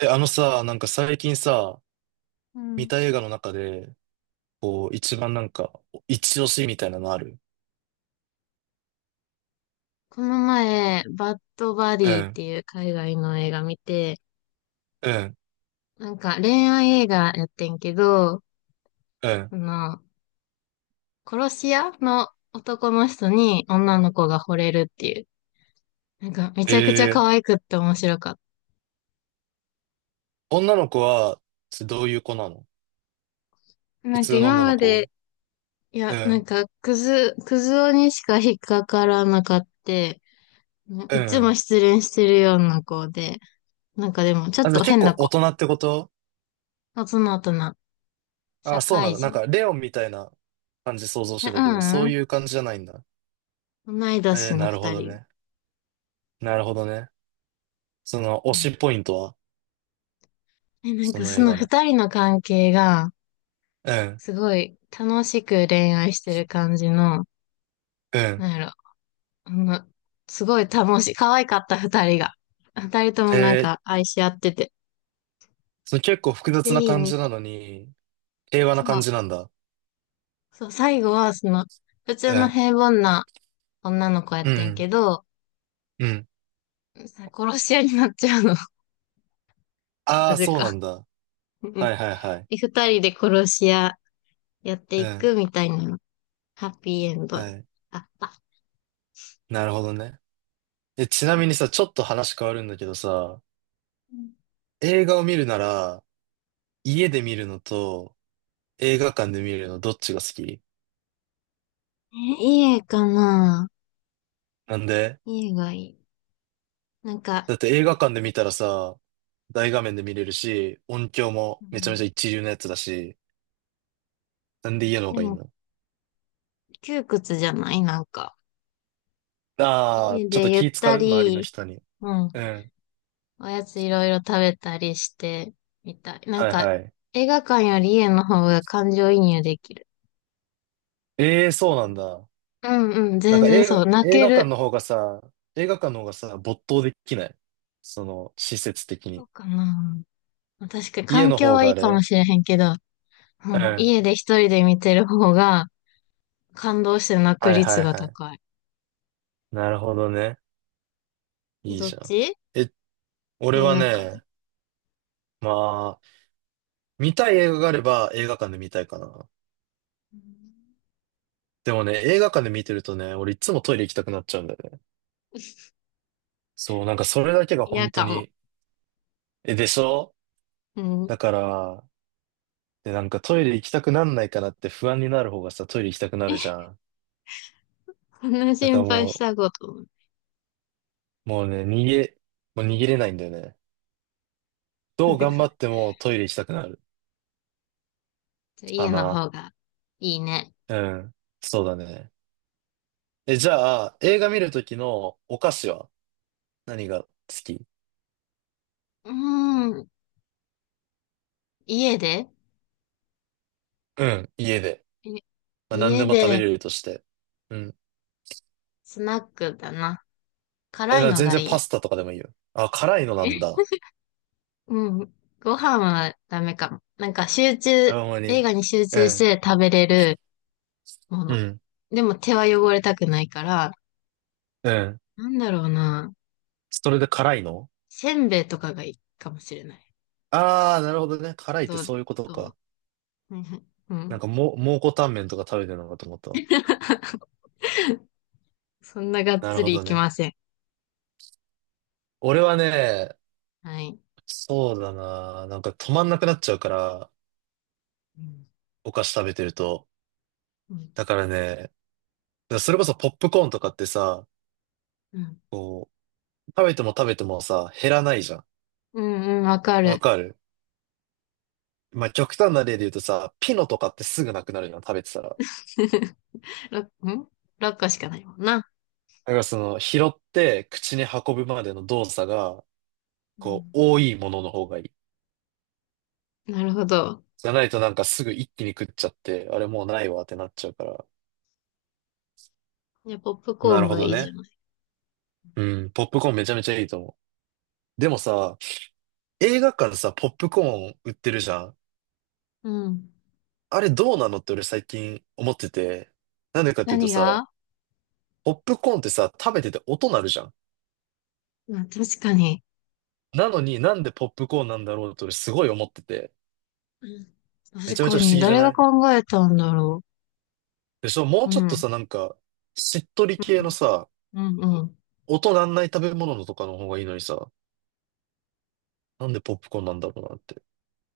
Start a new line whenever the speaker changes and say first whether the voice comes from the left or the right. right: え、あのさ、なんか最近さ、
left: う
right: 見
left: ん。
right: た映画の中で、こう、一番なんか、一押しみたいなのある？
left: この前、バッドバデ
right: う
left: ィっ
right: ん、
left: ていう海外の映画見て、
right: うん、
left: なんか恋愛映画やってんけど、
right: うん。
left: あの、殺し屋の男の人に女の子が惚れるっていう。なんかめちゃくちゃ可
right: ええ、
left: 愛くって面白かっ
right: 女の子は、ちどういう子なの？
left: た。な
right: 普
left: んか
right: 通の
left: 今
right: 女の
left: ま
right: 子？
left: で、い
right: う
left: や、なん
right: ん、
left: かクズ男にしか引っかからなかった。
right: う
left: いつも
right: ん。
left: 失恋してるような子で、なんかでもちょ
right: あ、
left: っ
right: じゃあ
left: と
right: 結
left: 変
right: 構
left: な
right: 大
left: 子。
right: 人ってこと？
left: 大人大人。社
right: あ、そうなん
left: 会
right: だ。なん
left: 人。
right: か、レオンみたいな感じ想像し
left: いや、
right: てたけど、そ
left: う
right: うい
left: ん
right: う感じじゃないんだ。
left: うん、同い
right: え
left: 年
right: ー、
left: の
right: なるほ
left: 二
right: ど
left: 人。
right: ね。なるほどね。その、推
left: うん。
right: しポイントは？
left: え、なん
right: そ
left: か
right: の
left: そ
right: 映
left: の
right: 画の。
left: 二人の関係が、
right: うん、
left: すごい楽しく恋愛してる感じの、
right: う
left: な
right: ん。
left: んやろ、あの、すごい楽しい、可愛かった二人が。二人とも
right: え
left: なん
right: ー、
left: か愛し合ってて、
right: その結構複雑
left: ぜ
right: な
left: ひ
right: 感
left: 見
right: じな
left: て。
right: のに、平和な
left: そ
right: 感
left: う、
right: じなんだ。
left: そう、最後は普
right: う
left: 通の
right: ん。
left: 平凡な女の子やっ
right: う
left: てん
right: ん。
left: けど、
right: うん。
left: 殺し屋になっちゃうの、
right: あ
left: な
right: あ、
left: ぜ
right: そう
left: か。
right: なんだ。
left: うん。
right: はいはいはい。
left: で、二人で殺し屋やって
right: う
left: い
right: ん。
left: くみたいな、ハッピーエンド。あっ
right: はい。
left: た。
right: なるほどね。え、ちなみにさ、ちょっと話変わるんだけどさ、映画を見るなら、家で見るのと映画館で見るのどっちが好き？
left: え、いい絵かな。
right: なんで？
left: 家がいい。なんか、
right: だって映画館で見たらさ、大画面で見れるし、音響
left: う
right: もめちゃめち
left: ん、
right: ゃ一流のやつだし、なんで家の方
left: で
right: がいい
left: も、
right: の？
left: 窮屈じゃないなんか。
right: ああー、
left: 家
right: ちょっ
left: で
right: と
left: ゆっ
right: 気使
left: た
right: う周りの
left: り、
right: 人に。
left: うん、
right: うん。
left: おやついろいろ食べたりして、みたい。なん
right: はい
left: か、
right: はい。
left: 映画館より家の方が感情移入できる。
right: ええー、そうなんだ。
left: うんうん、
right: なん
left: 全
right: か
left: 然
right: 映
left: そう。
right: 画、
left: 泣
right: 映
left: け
right: 画館
left: る。
right: の方がさ、映画館の方がさ、没頭できない。その、施設的
left: そう
right: に。
left: かな。確かに
right: 家
left: 環
right: の
left: 境
right: 方
left: はい
right: があ
left: いかも
right: れ？
left: しれへんけど、う
right: う
left: ん、
right: ん。
left: 家で一人で見てる方が感動して泣く
right: はいは
left: 率
right: い
left: が
right: はい。
left: 高い。
right: なるほどね。
left: え、
right: いい
left: どっ
right: じゃん。
left: ち？
right: え、俺
left: 映
right: は
left: 画館。
right: ね、まあ、見たい映画があれば映画館で見たいかな。
left: うん、
right: でもね、映画館で見てるとね、俺いつもトイレ行きたくなっちゃうんだよね。そう、なんかそれだけが
left: 嫌
right: 本当
left: かも。
right: に、え、でしょ？
left: う
right: だ
left: ん。
right: から、で、なんかトイレ行きたくなんないかなって不安になる方がさ、トイレ行きたくなる じゃん。
left: そんな
right: だか
left: 心
right: ら
left: 配
right: も
left: し
right: う、
left: たこと。
right: もうね、もう逃げれないんだよね。どう頑張って もトイレ行きたくなる。か
left: 家の
right: な。
left: 方がいいね。
right: うん。そうだね。え、じゃあ、映画見るときのお菓子は何が好き？
left: うーん。家で
right: うん。家で。
left: え
right: まあ、何で
left: 家
right: も食べ
left: で
right: れるとして。うん。
left: スナックだな。辛いの
right: 全
left: が
right: 然
left: い
right: パ
left: い。
right: スタとかでもいいよ。あ、辛いのなん
left: え、
right: だ。
left: うん。ご飯はダメかも。なんか
right: あ、ほんまに。
left: 映画に集
right: う
left: 中し
right: ん。
left: て食べれるも
right: う
left: の。
right: ん。
left: でも手は汚れたくないから、
right: うん。
left: なんだろうな。
right: それで辛いの？
left: せんべいとかがいいかもしれない。
right: ああー、なるほどね。辛いっ
left: ど
right: て
left: う
right: そうい
left: で、
right: うこと
left: どう
right: か。
left: うん。う
right: なん
left: ん。
right: かもう、蒙古タンメンとか食べてるのかと思ったわ。
left: そんながっ
right: なる
left: つ
right: ほ
left: りい
right: ど
left: き
right: ね。
left: ません。
right: 俺はね、
left: はい。
right: そうだな。なんか止まんなくなっちゃうから、
left: うん
right: お菓子食べてると。
left: うん
right: だからね、それこそポップコーンとかってさ、
left: うん。
right: こう、食べても食べてもさ、減らないじゃん。
left: うんうん、わか
right: わ
left: る。
right: かる？まあ、極端な例で言うとさ、ピノとかってすぐなくなるの、食べてたら。だ
left: 6、ん ?6 個しかないもんな。
right: からその、拾って口に運ぶまでの動作が、
left: う
right: こう、
left: ん。
right: 多いものの方がいい。
left: なるほど。
right: じゃないとなんかすぐ一気に食っちゃって、あれもうないわってなっちゃうから。
left: いや、ポップコー
right: な
left: ン
right: るほ
left: が
right: ど
left: いいじゃ
right: ね。
left: ない。
right: うん、ポップコーンめちゃめちゃいいと思う。でもさ、映画館さ、ポップコーン売ってるじゃん。
left: うん。
right: あれどうなのって俺最近思ってて。なんでかっていう
left: 何
right: とさ、
left: が？
right: ポップコーンってさ、食べてて音鳴るじゃん。
left: まあ、確かに。
right: なのになんでポップコーンなんだろうって俺すごい思ってて。
left: うん。
right: め
left: 確
right: ちゃめち
left: か
right: ゃ不
left: に。
right: 思議じゃ
left: 誰
right: な
left: が
right: い？
left: 考えたんだろ
right: でしょ？もう
left: う。う
right: ちょっと
left: ん。
right: さ、なんか、しっとり
left: う
right: 系の
left: ん。
right: さ、
left: うんうん。
right: 音なんない食べ物のとかの方がいいのにさ、なんでポップコーンなんだろうなって。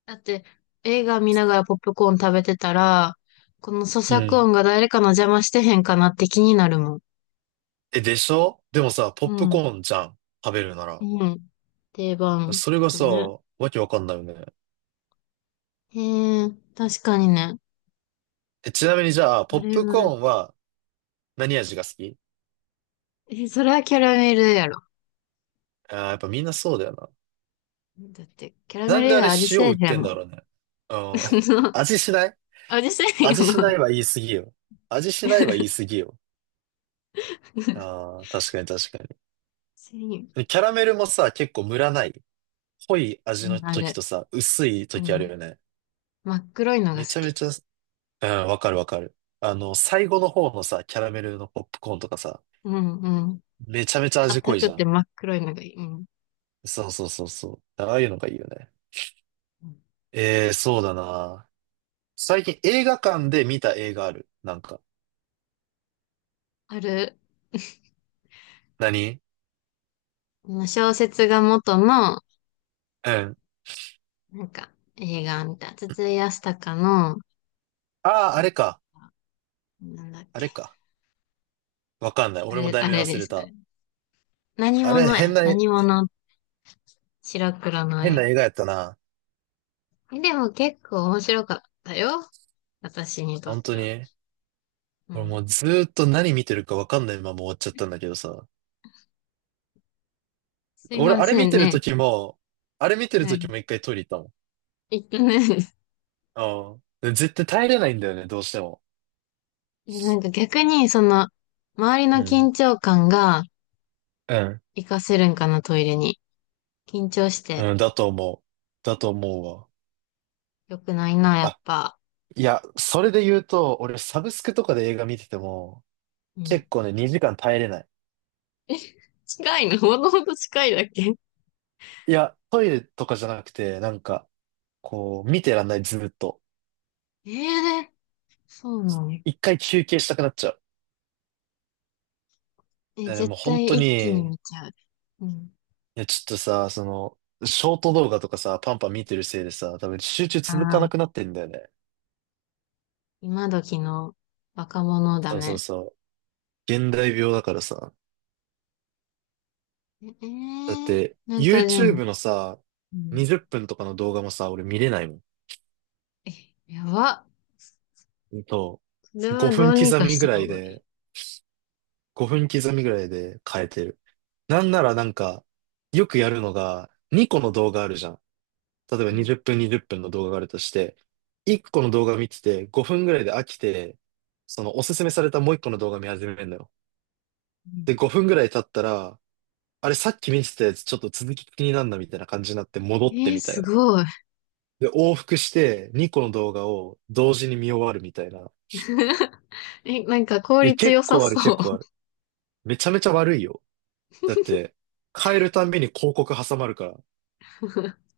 left: だって、映画見ながらポップコーン食べてたら、この咀
right: う
left: 嚼
right: ん。
left: 音が誰かの邪魔してへんかなって気になるもん。
right: え、でしょ？でもさ、ポッ
left: う
right: プ
left: ん。
right: コーンじゃん。食べるなら。
left: うん。定番
right: それが
left: だ
right: さ、
left: ね。
right: わけわかんないよね。
left: へえ、確かにね。
right: え、ちなみにじゃあ、ポ
left: あ
right: ッ
left: れ
right: プ
left: が
right: コーンは、何味が好き？
left: え、それはキャラメルやろ。
right: ああー、やっぱみんなそうだよな。
left: だって、キャラ
right: な
left: メ
right: ん
left: ル
right: で
left: 以
right: あ
left: 外
right: れ
left: 味
right: 塩
left: せえ
right: 売っ
left: へん
right: てん
left: もん。
right: だろうね。うん。味しない？
left: 味せえへんよ
right: 味し
left: な。
right: ないは言い過ぎよ。味しないは言い過ぎよ。ああ、確かに確かに。
left: せえへ
right: で
left: ん。
right: キャラメルもさ、結構ムラない？濃い味
left: う
right: の
left: ん、あ
right: 時
left: れ。
right: とさ、薄い
left: う
right: 時ある
left: ん。
right: よね。
left: 真っ黒いのが好
right: めちゃ
left: き。
right: めちゃ、うん、わかるわかる。あの、最後の方のさ、キャラメルのポップコーンとかさ、
left: うんうん。
right: めちゃめちゃ味濃
left: 硬
right: いじ
left: く
right: ゃ
left: て
right: ん。
left: 真っ黒いのがいい。うん。
right: そうそうそうそう。ああいうのがいいよね。
left: うん、
right: ええー、そうだな。最近映画館で見た映画ある？なんか。
left: ある、
right: 何？
left: 小説が元の、
right: うん。
left: なんか、映画みたいな。筒井康隆の、
right: ああ、あれか。
left: なんだっ
right: あ
left: け。
right: れか。わかんない。
left: あ
right: 俺も
left: れ、
right: 題
left: あ
right: 名
left: れ
right: 忘
left: で
right: れ
left: す。あ
right: た。
left: れ何
right: あれ、
left: 者
right: 変
left: や。
right: な、
left: 何者。白黒の
right: 変
left: 映
right: な
left: 画。
right: 映画やったな。
left: え、でも結構面白かったよ。私にとっ
right: 本当
left: ては。
right: に。
left: う
right: 俺
left: ん。
right: もうずーっと何見てるかわかんないまま終わっちゃったんだけどさ。
left: すい
right: 俺、
left: ま
right: あれ
left: せ
right: 見
left: ん
right: てる
left: ね。
right: 時も、あれ見てる
left: はい。
right: 時も一回トイレ行っ
left: えっとね、
right: たもん。うん。で絶対耐えれないんだよね、どうしても。
left: え、なんか逆に、周りの
right: う
left: 緊
right: ん。
left: 張感が
right: うん。
left: 活かせるんかな、トイレに。緊張して
right: うん、だと思う。だと思うわ。
left: 良くないな、やっ
right: あ、
left: ぱ。
right: いや、それで言うと、俺サブスクとかで映画見てても、
left: うん。
right: 結構ね、2時間耐えれない。
left: 近いのほどほど近いだっけ？
right: いや、トイレとかじゃなくて、なんか、こう、見てらんない、ずっと。
left: ええ、そうなの。
right: 一回休憩したくなっちゃう。
left: え、
right: だからねも
left: 絶
right: う本
left: 対
right: 当
left: 一気に
right: に、い
left: 見ちゃう。うん。
right: や、ちょっとさ、その、ショート動画とかさ、パンパン見てるせいでさ、多分集中続か
left: あ
right: なくな
left: あ、
right: ってんだよね。
left: 今時の若者だ
right: そうそう
left: ね。
right: そう。現代病だからさ。
left: ええ
right: だっ
left: ー、
right: て、
left: なんかでも、
right: YouTube のさ、
left: うん。
right: 20分とかの動画もさ、俺見れないもん。
left: え、やば。
right: そ
left: これ
right: う。5
left: はど
right: 分
left: うに
right: 刻
left: か
right: み
left: し
right: ぐ
left: た
right: ら
left: 方
right: い
left: がい
right: で、
left: い。
right: 5分刻みぐらいで変えてる。なんならなんか、よくやるのが、2個の動画あるじゃん。例えば
left: う
right: 20分20分の動画があるとして、1個の動画見てて5分ぐらいで飽きて、そのおすすめされたもう1個の動画見始めるのよ。で、
left: ん。
right: 5分ぐらい経ったら、あれさっき見てたやつちょっと続き気になんなみたいな感じになって戻ってみたい
left: す
right: な。
left: ごい。
right: で、往復して2個の動画を同時に見終わるみたいな。
left: え、なんか効
right: いや、
left: 率
right: 結
left: 良さ
right: 構ある
left: そう。
right: 結構ある。めちゃめちゃ悪いよ。だって、変えるたんびに広告挟まるから、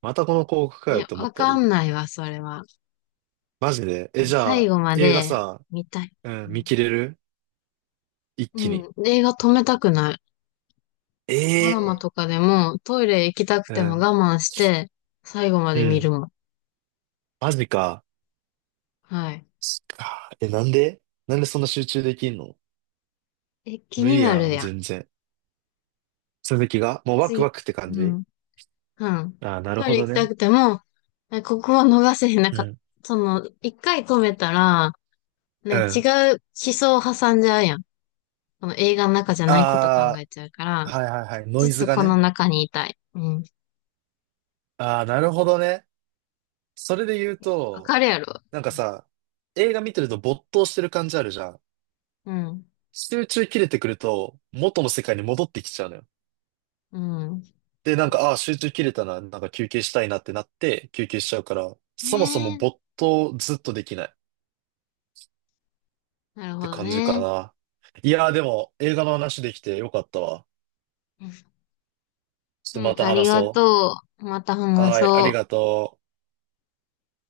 right: またこの広告かよ
left: え、
right: って思っ
left: わ
right: た
left: か
right: り。
left: んないわ、それは。
right: マジで。え、
left: もう
right: じゃ
left: 最
right: あ、
left: 後ま
right: 映画
left: で
right: さ、
left: 見たい。
right: う
left: う
right: ん、見
left: ん。
right: 切れる？一
left: う
right: 気に。
left: ん、映画止めたくない。ドラマ
right: ええ、
left: とかでもトイレ行きたく
right: う
left: ても
right: ん。
left: 我慢して最後ま
right: う
left: で見る
right: ん。
left: もん。
right: マジか。
left: はい。
right: そっか。え、なんでそんな集中できんの？
left: え、気
right: 無
left: に
right: 理
left: な
right: や
left: る
right: ん、
left: やん。
right: 全然。続きがもうワク
left: 次。
right: ワクって感
left: う
right: じ？
left: ん。うん。
right: ああー、なる
left: トイ
right: ほ
left: レ
right: ど
left: 行き
right: ね。
left: たくても、ここは逃せへん。なん
right: う
left: か、
right: ん。
left: 一回止めたら、
right: う
left: ね、違
right: ん。
left: う思想を挟んじゃうやん。その映画の中じゃないこと考
right: あ
left: えちゃうから、
right: あ、はいはいはい。ノ
left: ずっ
right: イズ
left: と
right: が
left: この
right: ね。
left: 中にいたい。うん。
right: ああ、なるほどね。それで言う
left: わ
right: と、
left: かるやろ。
right: なんかさ、映画見てると没頭してる感じあるじゃん。
left: うん。
right: 集中切れてくると、元の世界に戻ってきちゃうのよ。
left: うん。うん
right: で、なんか、ああ、集中切れたな、なんか休憩したいなってなって、休憩しちゃうから、
left: ね
right: そもそも
left: え。
right: 没頭ずっとできないっ
left: なるほ
right: て
left: ど
right: 感じか
left: ね。
right: な。いやー、でも、映画の話できてよかったわ。ちょっと
left: う
right: ま
left: ん、
right: た
left: あり
right: 話
left: が
right: そ
left: とう。また
right: う。
left: 話
right: はーい、あり
left: そ
right: が
left: う。
right: とう。